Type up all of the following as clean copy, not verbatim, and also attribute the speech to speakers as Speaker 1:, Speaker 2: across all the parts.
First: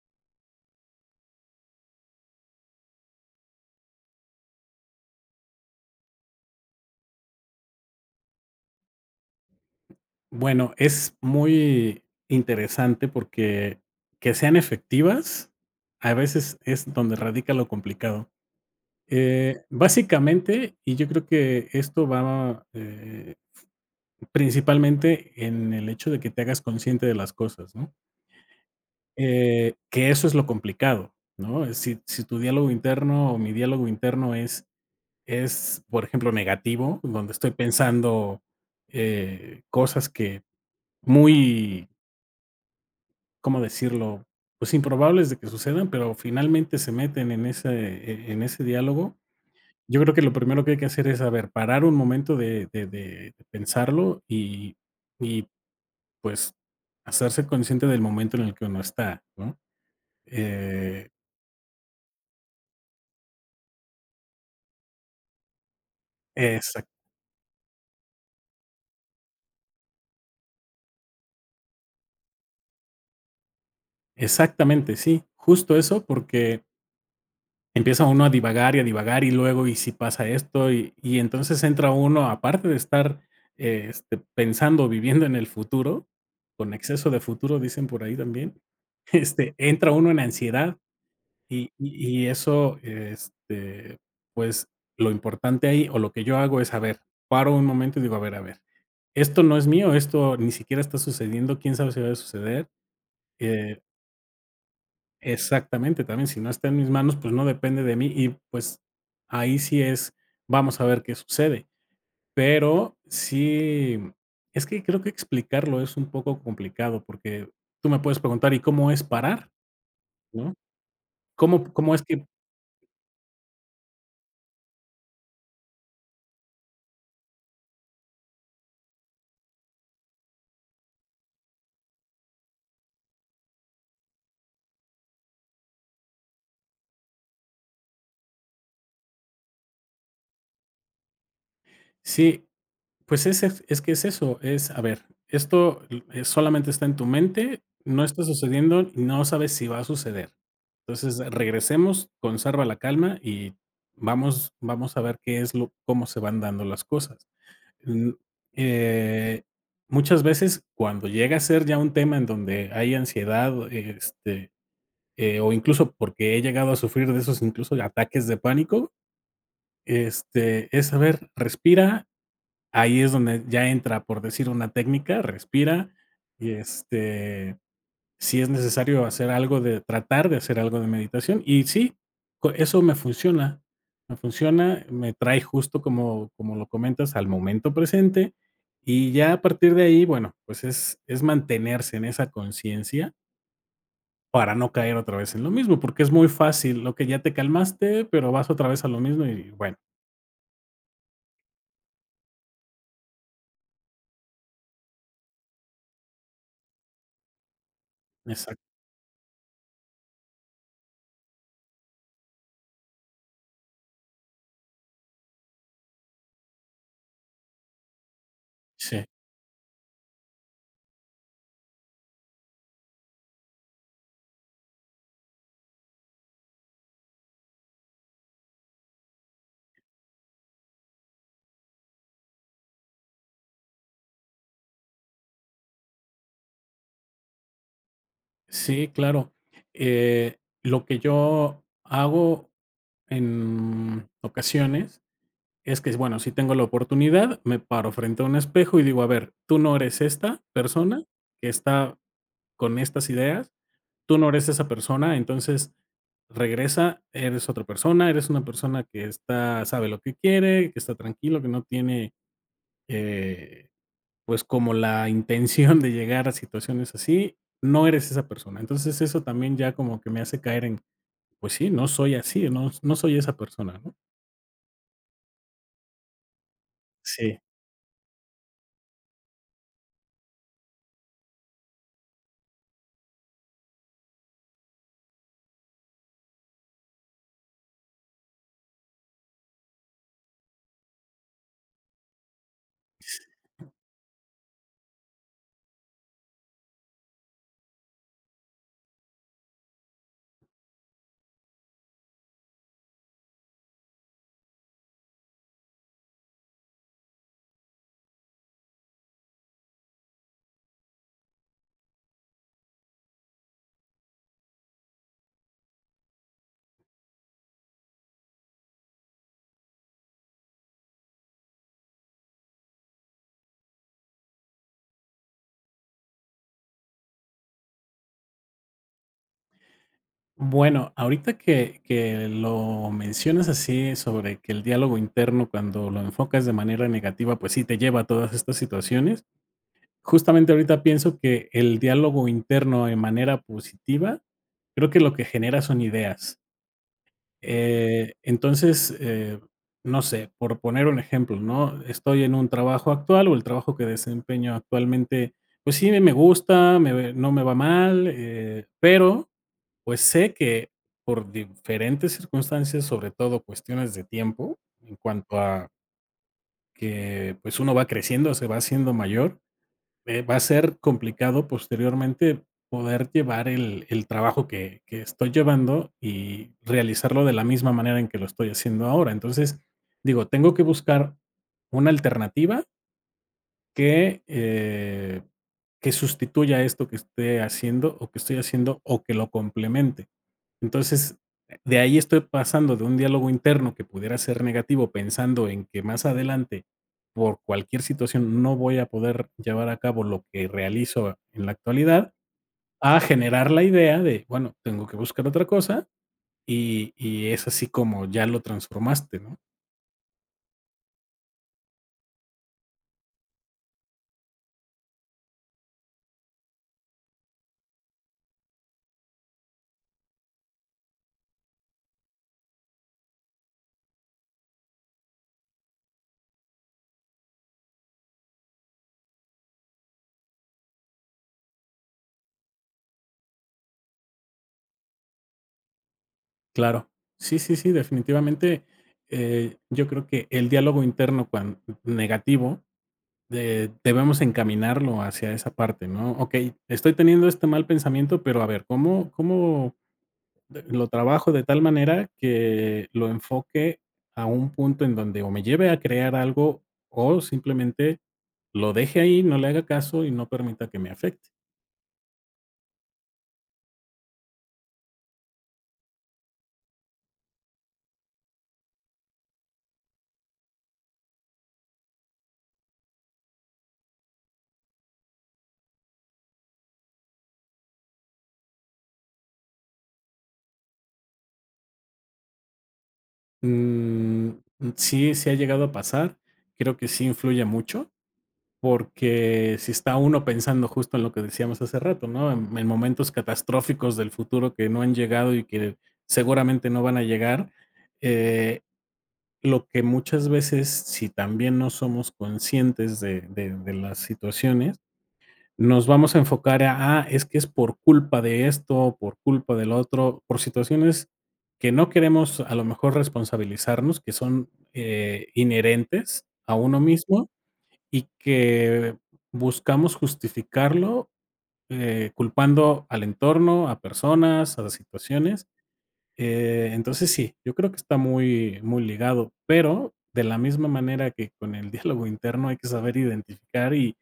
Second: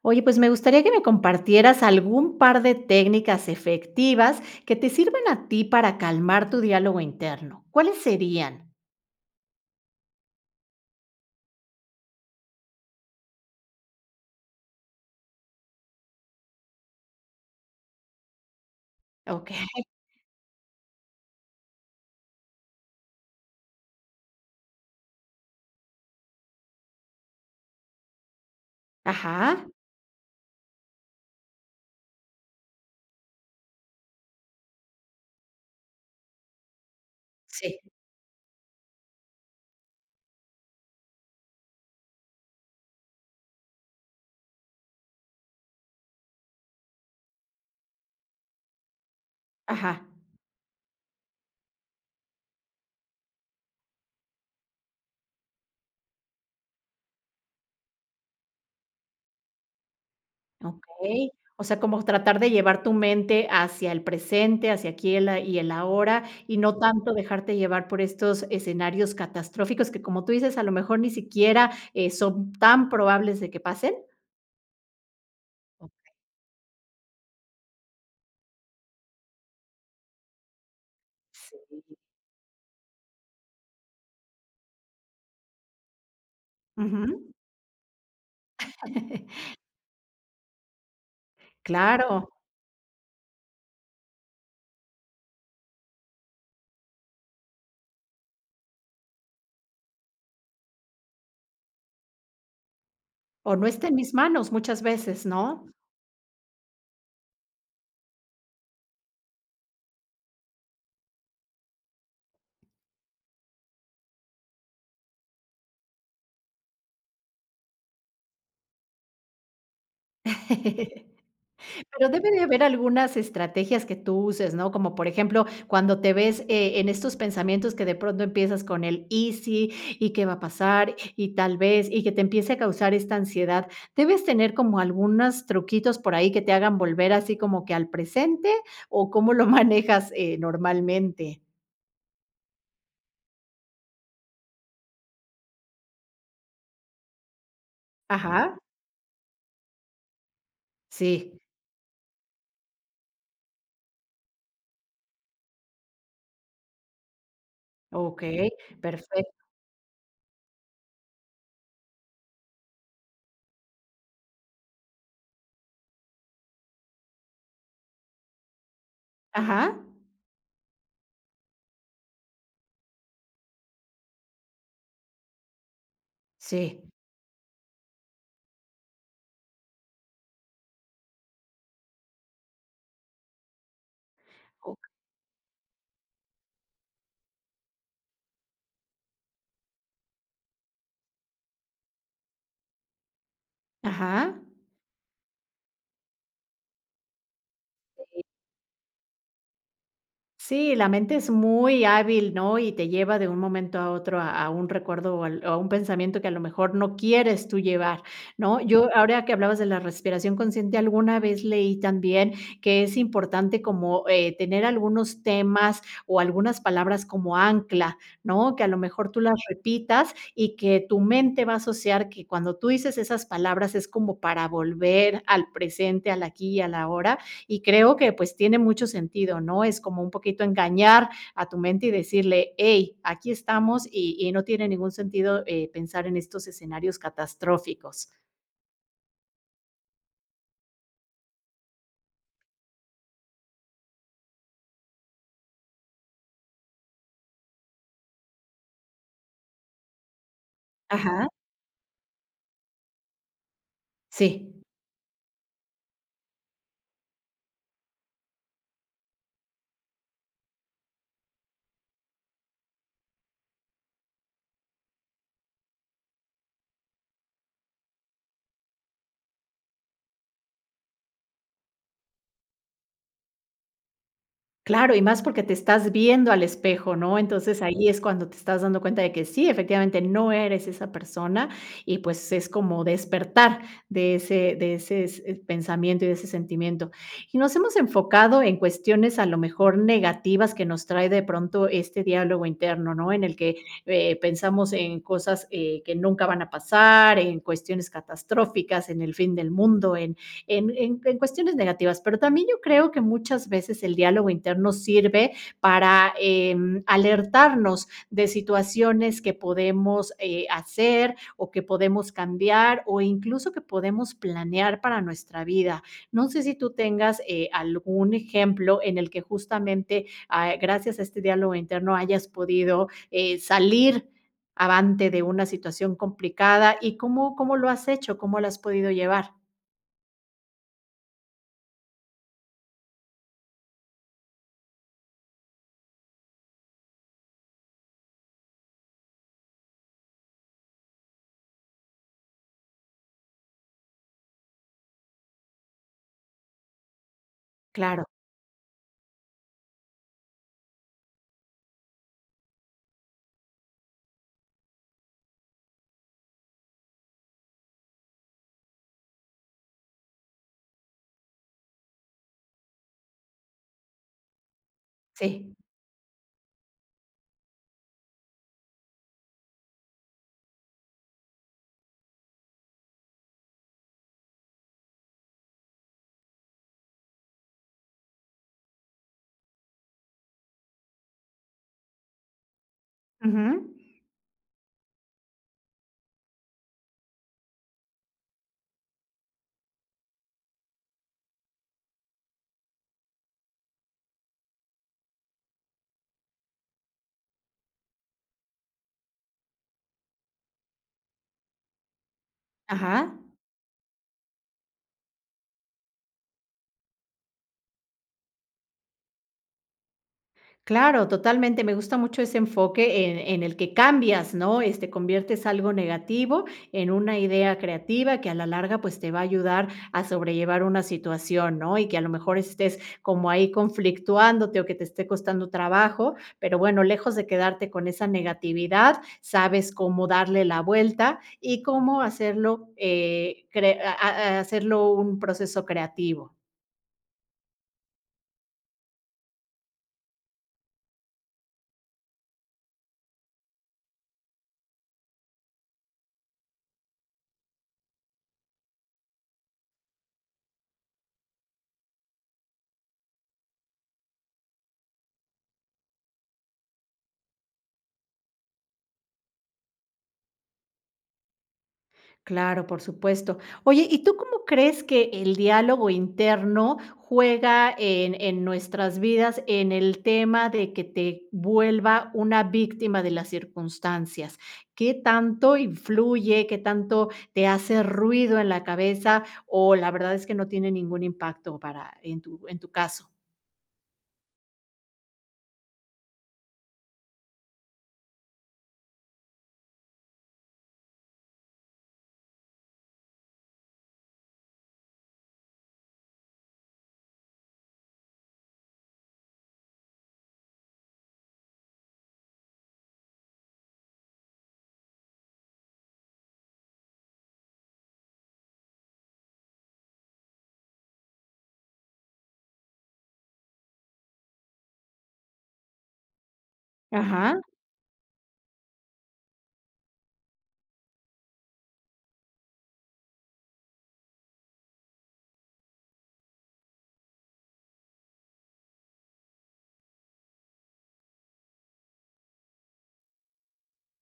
Speaker 1: Oye, pues me gustaría que me compartieras algún par de técnicas efectivas que te sirvan a ti para calmar tu diálogo interno. ¿Cuáles serían?
Speaker 2: Bueno, es muy interesante porque que sean efectivas, a veces es donde radica lo complicado.
Speaker 1: Okey.
Speaker 2: Básicamente, y yo creo que esto va, principalmente en el hecho de que te hagas consciente de las cosas, ¿no?
Speaker 1: Ajá.
Speaker 2: Que eso es lo complicado, ¿no? Es Si tu diálogo interno o mi diálogo interno es, por ejemplo, negativo, donde estoy
Speaker 1: Sí.
Speaker 2: pensando cosas que muy, ¿cómo decirlo? Pues improbables de que sucedan, pero finalmente se meten en ese, e en ese diálogo. Yo
Speaker 1: Ajá.
Speaker 2: creo que lo primero que hay que hacer es, a ver, parar un momento de pensarlo y, pues, hacerse consciente del momento en el que uno está, ¿no? Eh,
Speaker 1: Okey. O sea, como tratar de llevar tu mente hacia el presente, hacia aquí el a y el ahora, y no
Speaker 2: exac
Speaker 1: tanto dejarte llevar por estos escenarios catastróficos que, como tú dices, a lo mejor ni siquiera, son tan probables de que pasen.
Speaker 2: Exactamente, sí, justo
Speaker 1: Ok.
Speaker 2: eso, porque empieza uno a divagar y luego, ¿y si pasa esto? Y entonces
Speaker 1: Sí.
Speaker 2: entra uno, aparte de estar pensando, viviendo en el futuro, con exceso de
Speaker 1: Ujú.
Speaker 2: futuro, dicen por ahí también, entra uno en ansiedad y
Speaker 1: Claro.
Speaker 2: eso, pues lo importante ahí o lo que yo hago es, a ver, paro un momento y digo, a ver, esto no es mío, esto ni siquiera está sucediendo, quién sabe si va a suceder,
Speaker 1: O no
Speaker 2: eh,
Speaker 1: está en mis manos muchas veces, ¿no?
Speaker 2: exactamente, también si no está en mis manos, pues no depende de mí y pues ahí sí es, vamos a ver qué sucede. Pero sí, es que creo que explicarlo es un poco complicado porque tú me puedes preguntar, ¿y cómo es parar? ¿No? ¿Cómo, cómo es
Speaker 1: Pero
Speaker 2: que
Speaker 1: debe de haber algunas estrategias que tú uses, ¿no? Como por ejemplo, cuando te ves, en estos pensamientos que de pronto empiezas con el y si, y qué va a pasar, y tal vez, y que te empiece a causar esta ansiedad. ¿Debes tener como algunos truquitos por ahí que te hagan volver así como que al presente o cómo lo manejas, normalmente?
Speaker 2: sí? Pues es que es eso, es, a ver, esto, solamente está en tu mente, no está
Speaker 1: Ajá,
Speaker 2: sucediendo, y no sabes si va a suceder. Entonces,
Speaker 1: sí,
Speaker 2: regresemos, conserva la calma y vamos a ver qué es lo cómo se van dando las cosas. Mm,
Speaker 1: okey,
Speaker 2: eh,
Speaker 1: perfecto.
Speaker 2: Muchas veces, cuando llega a ser ya un tema en donde hay ansiedad, o incluso porque he llegado a sufrir de esos, incluso, ataques de pánico,
Speaker 1: Ajá,
Speaker 2: es, a ver, respira. Ahí es donde ya entra, por decir una técnica, respira y,
Speaker 1: sí,
Speaker 2: si es necesario hacer algo de tratar de hacer algo de meditación. Y sí, co eso me funciona, me
Speaker 1: o
Speaker 2: funciona, me trae justo como como lo comentas al momento presente, y ya a partir de ahí, bueno, pues es mantenerse en esa conciencia
Speaker 1: ajá.
Speaker 2: para no caer otra vez en lo mismo, porque es muy fácil, lo que ya te calmaste, pero vas otra vez a lo mismo y bueno,
Speaker 1: Sí, la mente es muy hábil, ¿no? Y te lleva de un momento a otro a un recuerdo o a un pensamiento que a lo mejor no quieres tú llevar, ¿no?
Speaker 2: exacto.
Speaker 1: Yo ahora que hablabas de la respiración consciente, alguna vez leí también que es importante como tener algunos temas o algunas palabras como ancla, ¿no? Que a lo
Speaker 2: Sí.
Speaker 1: mejor tú las repitas y que tu mente va a asociar que cuando tú dices esas palabras es como para volver al presente, al aquí y a la hora y creo que pues tiene mucho sentido, ¿no? Es como un poquito engañar a tu mente y decirle, hey, aquí estamos y no tiene ningún sentido pensar en estos escenarios catastróficos.
Speaker 2: Sí, claro. Lo que yo hago en ocasiones es que, bueno, si tengo la oportunidad, me paro frente a un espejo y digo, a ver, tú no eres esta persona
Speaker 1: Ajá.
Speaker 2: que está con estas ideas, tú no eres
Speaker 1: Sí.
Speaker 2: esa persona, entonces regresa, eres otra persona, eres una persona que está, sabe lo que quiere, que está tranquilo, que no tiene, eh, pues, como la intención de llegar a situaciones así, no eres esa persona. Entonces, eso también ya como que me hace caer en, pues sí, no soy así, no, no soy esa persona, ¿no?
Speaker 1: Claro, y más porque te estás viendo al espejo, ¿no?
Speaker 2: Sí.
Speaker 1: Entonces, ahí es cuando te estás dando cuenta de que sí, efectivamente, no eres esa persona y, pues, es como despertar de ese s pensamiento y de ese sentimiento. Y nos hemos enfocado en cuestiones, a lo mejor, negativas que nos trae de pronto este diálogo interno, ¿no? Pensamos en cosas, que nunca van a pasar, en cuestiones catastróficas, en el fin del mundo, en cuestiones negativas, pero también yo creo que muchas veces el diálogo interno sirve para alertarnos de situaciones que podemos hacer o que podemos cambiar o incluso que podemos planear para nuestra vida. No sé si tú tengas algún ejemplo en el que justamente gracias a este diálogo interno hayas podido salir avante de una situación complicada y cómo, cómo lo has hecho, cómo lo has podido llevar.
Speaker 2: Bueno, ahorita que lo mencionas así sobre que el diálogo interno cuando lo enfocas de manera negativa, pues sí te lleva a todas estas situaciones. Justamente ahorita pienso que el diálogo interno de manera positiva, creo que lo que genera son ideas.
Speaker 1: Claro.
Speaker 2: Eh, entonces, eh, no sé, por poner un ejemplo, ¿no? Estoy en un trabajo actual o el trabajo que desempeño actualmente, pues sí, me gusta, no me va mal, pero pues sé que por diferentes circunstancias, sobre todo cuestiones de tiempo, en cuanto
Speaker 1: Sí.
Speaker 2: a que pues uno va creciendo, se va haciendo mayor, va a ser complicado posteriormente poder llevar el trabajo que estoy llevando y realizarlo de la misma manera en que lo estoy haciendo ahora. Entonces, digo, tengo que buscar una alternativa
Speaker 1: Ujú.
Speaker 2: que, eh, que sustituya esto que esté haciendo o que estoy haciendo o que lo complemente. Entonces, de ahí estoy pasando de un diálogo interno que pudiera ser negativo, pensando en que más adelante, por cualquier situación, no voy a poder llevar a cabo lo que realizo en la actualidad, a
Speaker 1: Ajá.
Speaker 2: generar la idea de, bueno, tengo que buscar otra cosa y es así como ya lo transformaste, ¿no?
Speaker 1: Claro, totalmente. Me gusta mucho ese enfoque en el que cambias, ¿no? Este, conviertes algo negativo en una idea creativa que a la larga, pues, te va a ayudar a sobrellevar una situación, ¿no? Y que a lo mejor estés como ahí conflictuándote o que te esté costando trabajo, pero bueno, lejos de quedarte con esa negatividad, sabes cómo darle la vuelta y cómo hacerlo, cre a hacerlo un proceso creativo.
Speaker 2: Claro. Sí, sí, sí, definitivamente, yo creo que el diálogo interno cuan negativo De debemos encaminarlo hacia esa parte, ¿no? Okey, estoy teniendo este mal pensamiento, pero a ver, ¿cómo cómo de lo trabajo de tal manera que lo enfoque a un punto en donde o me lleve a crear algo o simplemente lo deje ahí, no le haga caso y no permita que me afecte?
Speaker 1: Claro, por supuesto. Oye, ¿y tú cómo crees que el diálogo interno juega en nuestras vidas en el tema de que te vuelva una víctima de las circunstancias? ¿Qué tanto influye, qué tanto te hace ruido en la cabeza o la verdad es que no tiene ningún impacto para en tu caso?
Speaker 2: Mm, sí, sí ha llegado a pasar, creo que sí influye mucho, porque si está uno pensando justo en lo que decíamos hace rato, ¿no? En momentos catastróficos del futuro que no han llegado y que seguramente no van a llegar, eh, lo que muchas veces, si también no somos conscientes de las situaciones, nos vamos a enfocar a, ah, es que es por culpa de esto, por culpa del otro, por situaciones que no queremos a lo mejor responsabilizarnos, que son inherentes a uno mismo
Speaker 1: Ajá,
Speaker 2: y que buscamos justificarlo, culpando al entorno, a personas, a las situaciones. Entonces sí, yo creo que está muy, muy ligado, pero de la misma manera que con el diálogo interno hay que saber identificar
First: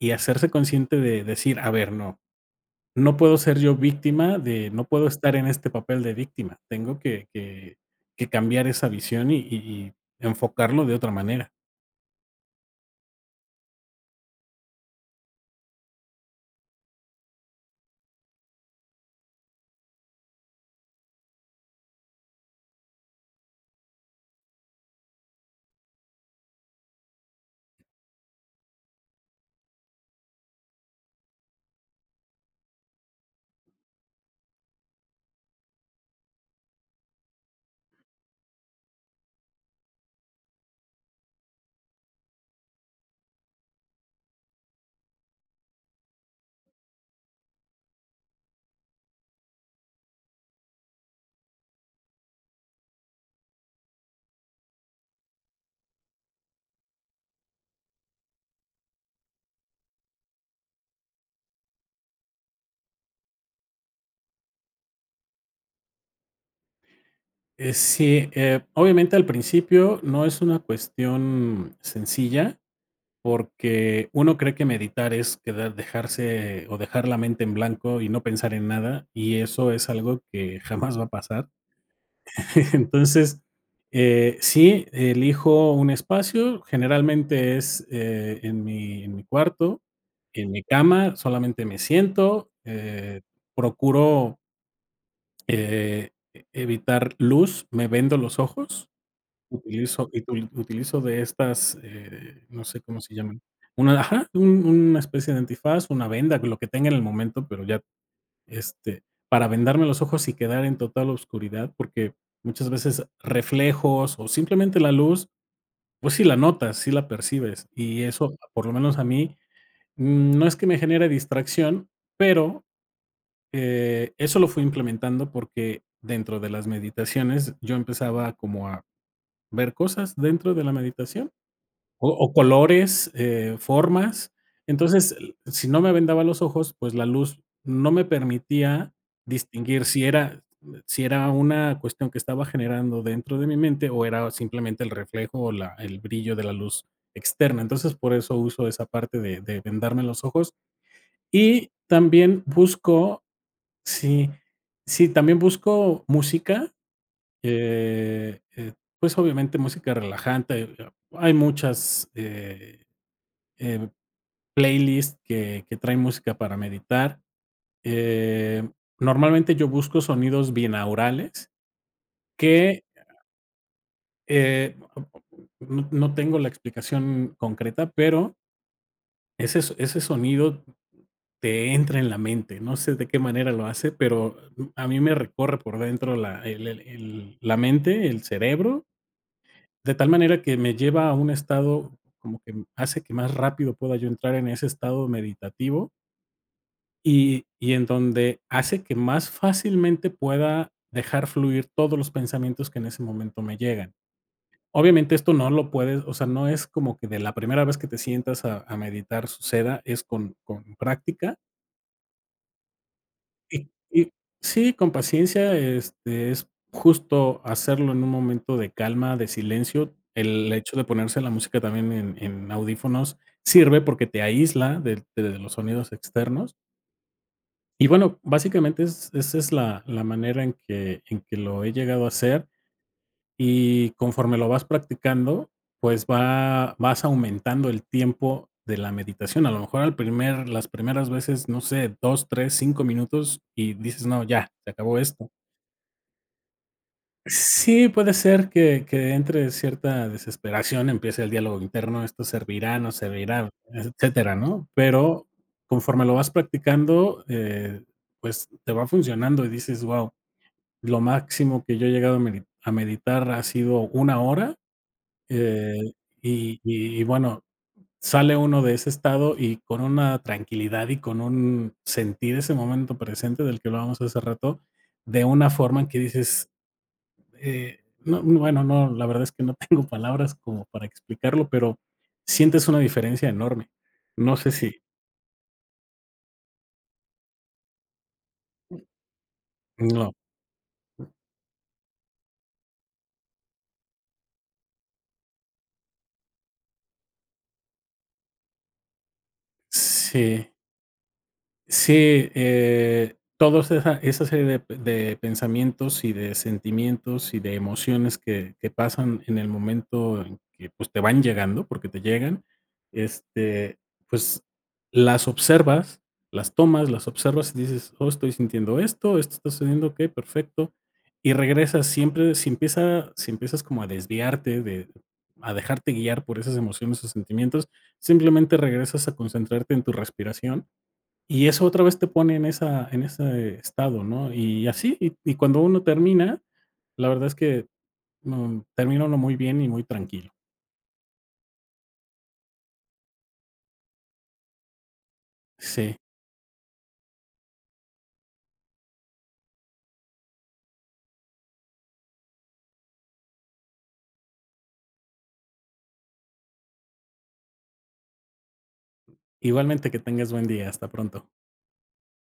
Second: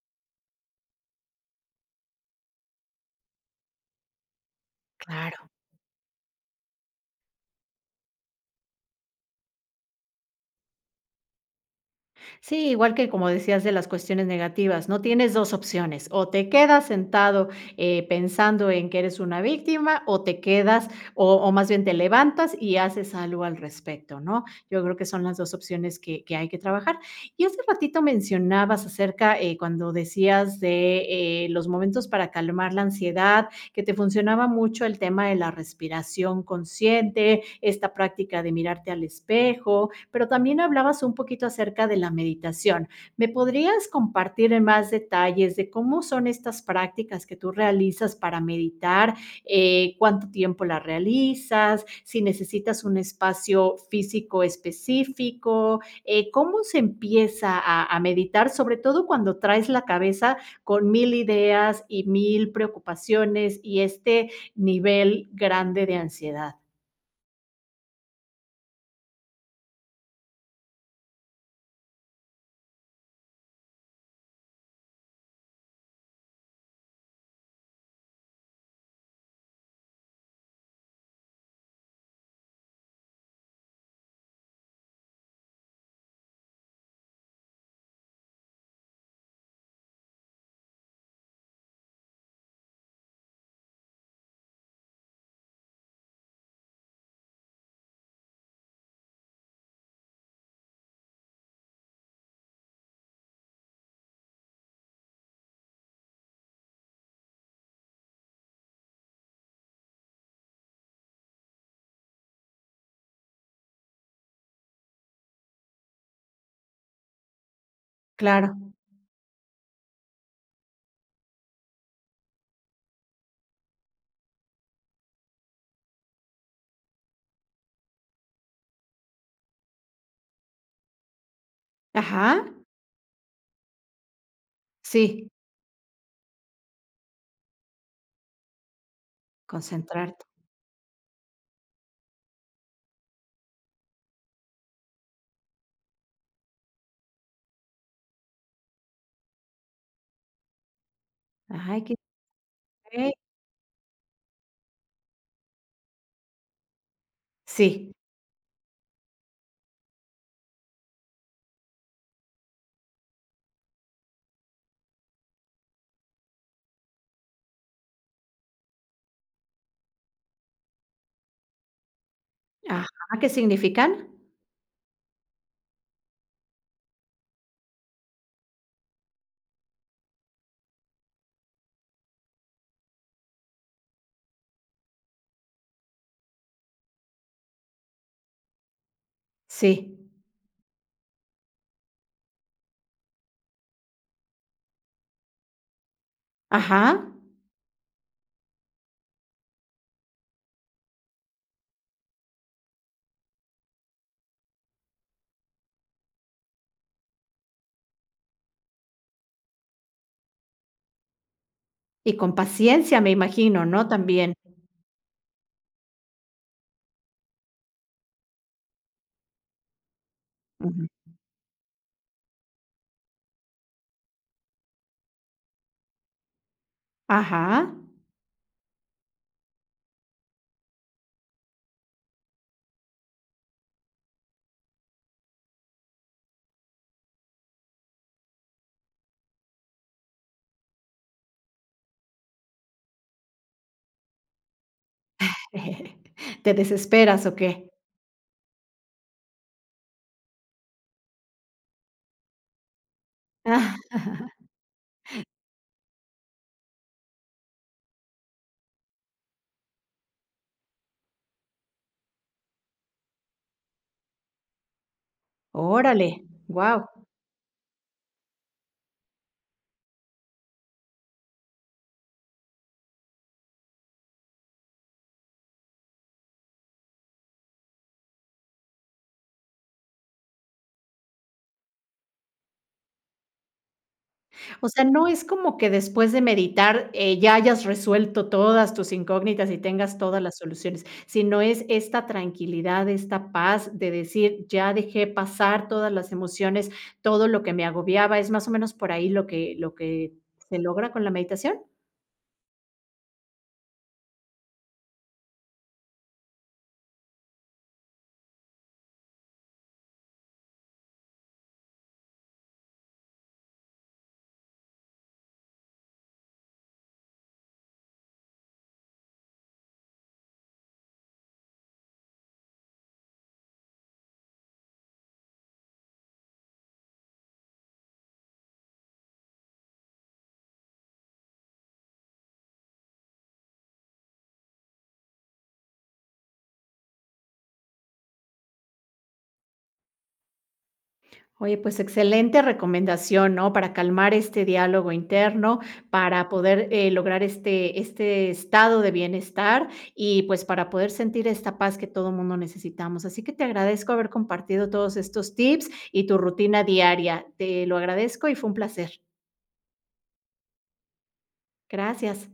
Speaker 2: y hacerse consciente de decir, a ver, no, no puedo ser yo víctima de, no puedo estar en
Speaker 1: claro.
Speaker 2: este papel de víctima, tengo que cambiar esa visión y, y enfocarlo de otra manera.
Speaker 1: Sí, igual que como decías de las cuestiones negativas, ¿no? Tienes 2 opciones, o te quedas sentado, pensando en que eres una víctima, o te quedas o más bien te levantas y haces algo al respecto, ¿no? Yo creo que son las 2 opciones que hay que trabajar. Y hace ratito mencionabas acerca, cuando decías de, los momentos para calmar la ansiedad, que te funcionaba mucho el tema de la respiración consciente, esta práctica de mirarte al espejo, pero también hablabas un poquito acerca de la meditación. ¿Me podrías compartir en más detalles de cómo son estas prácticas que tú realizas para meditar? ¿Cuánto tiempo las realizas? ¿Si necesitas un espacio físico específico? ¿Cómo se empieza a meditar, sobre todo cuando traes la cabeza con mil ideas y mil preocupaciones y este nivel grande de ansiedad?
Speaker 2: Sí, Obviamente al principio no es una cuestión sencilla, porque uno cree que meditar es quedar, dejarse o dejar la mente en blanco y no pensar en nada, y eso es algo que jamás va a pasar. Entonces, sí, elijo un espacio, generalmente es en mi cuarto, en mi cama, solamente me siento, procuro evitar luz, me vendo los ojos. Utilizo y util Utilizo de estas, no sé cómo se llaman. Una ajá, un una especie de antifaz, una venda, lo que tenga en el momento, pero ya, este, para vendarme los ojos y quedar en total oscuridad, porque muchas veces reflejos o simplemente la luz, pues sí la notas, sí la percibes, y eso,
Speaker 1: Claro.
Speaker 2: por lo menos a mí, mm, no es que me genere distracción, pero, eso lo fui implementando porque dentro de las meditaciones yo empezaba como a ver cosas dentro de la meditación. O
Speaker 1: Ajá.
Speaker 2: colores, formas. Entonces,
Speaker 1: Sí,
Speaker 2: si no me vendaba los ojos, pues la luz no me permitía distinguir si
Speaker 1: concentrarte.
Speaker 2: era si era una cuestión que estaba generando dentro de mi mente o era simplemente el reflejo o la el brillo de la luz externa. Entonces, por eso uso esa parte de vendarme los ojos. Y
Speaker 1: Ay, qué
Speaker 2: también
Speaker 1: okey.
Speaker 2: busco sí, sí, también busco música,
Speaker 1: Sí.
Speaker 2: eh, eh, pues, obviamente música relajante. Hay muchas, eh, playlist que trae música para meditar. Eh, Normalmente yo busco sonidos binaurales que,
Speaker 1: Ajá, ¿qué significan?
Speaker 2: eh, no no tengo la explicación concreta, pero ese sonido te entra en la mente. No sé de qué manera lo hace, pero a mí me recorre por dentro la mente, el cerebro,
Speaker 1: Sí.
Speaker 2: de tal manera que me lleva a un estado como que hace que más rápido pueda yo entrar en ese estado meditativo.
Speaker 1: Ajá.
Speaker 2: Y en donde hace que más fácilmente pueda dejar fluir todos los pensamientos que en ese momento me llegan. Obviamente, esto no lo puedes o sea, no es como que de la primera vez que te sientas a meditar suceda, es con práctica
Speaker 1: Y con paciencia, me imagino,
Speaker 2: y
Speaker 1: ¿no?
Speaker 2: y
Speaker 1: También.
Speaker 2: sí, con paciencia, es justo hacerlo en un momento de calma, de silencio. El hecho de
Speaker 1: Ujú.
Speaker 2: ponerse la música también en audífonos sirve porque te aísla de los sonidos externos.
Speaker 1: Ajá.
Speaker 2: Y bueno, básicamente es esa es la la manera en que lo he llegado a hacer, y conforme lo vas practicando, pues va vas aumentando el tiempo de la meditación. A lo mejor al primer las primeras veces, no sé, 2 3 5 minutos y dices: "No, ya, se acabó esto".
Speaker 1: ¿Te desesperas o qué?
Speaker 2: Sí, puede ser que entre cierta desesperación, empiece el diálogo interno, esto servirá, no servirá,
Speaker 1: Ah,
Speaker 2: etcétera, ¿no? Pero conforme lo vas practicando, pues, te va funcionando y dices: "Guau, lo máximo que yo he llegado a meditar ha sido 1 hora", eh,
Speaker 1: órale. Wow.
Speaker 2: bueno, sale uno de ese estado y con una tranquilidad y con un sentir ese momento presente del que hablábamos hace rato, de una forma en que dices: no, bueno, no, la verdad es que no tengo palabras como para explicarlo, pero sientes una diferencia enorme. No sé
Speaker 1: O
Speaker 2: si
Speaker 1: sea, no es como que después de meditar, ya hayas resuelto todas tus incógnitas y tengas
Speaker 2: no,
Speaker 1: todas las soluciones, sino es esta tranquilidad, esta paz de decir, ya dejé pasar todas las emociones, todo lo que me agobiaba, ¿es más o menos por ahí lo que
Speaker 2: sí.
Speaker 1: se logra con la meditación?
Speaker 2: Sí, todos esa esa serie de pensamientos y de sentimientos y de emociones que pasan en el momento en que, pues, te van llegando, porque te llegan, este, pues, las observas, las tomas, las observas y dices: "Oh, estoy sintiendo esto, esto está sucediendo, okey, perfecto", y regresas siempre si empiezas como a desviarte de a dejarte guiar por esas emociones o sentimientos, simplemente regresas a concentrarte en tu respiración y eso otra vez te pone en esa en ese estado, ¿no? Y así, y cuando uno termina, la verdad es que, mm, termina uno muy bien y muy tranquilo.
Speaker 1: Oye, pues excelente recomendación, ¿no? Para calmar este diálogo interno,
Speaker 2: Sí.
Speaker 1: para poder, lograr este estado de bienestar y, pues, para poder sentir esta paz que todo mundo necesitamos. Así que te agradezco haber compartido todos estos tips y tu rutina diaria. Te lo agradezco y fue un placer.
Speaker 2: Igualmente, que tengas buen día. Hasta pronto.
Speaker 1: Gracias.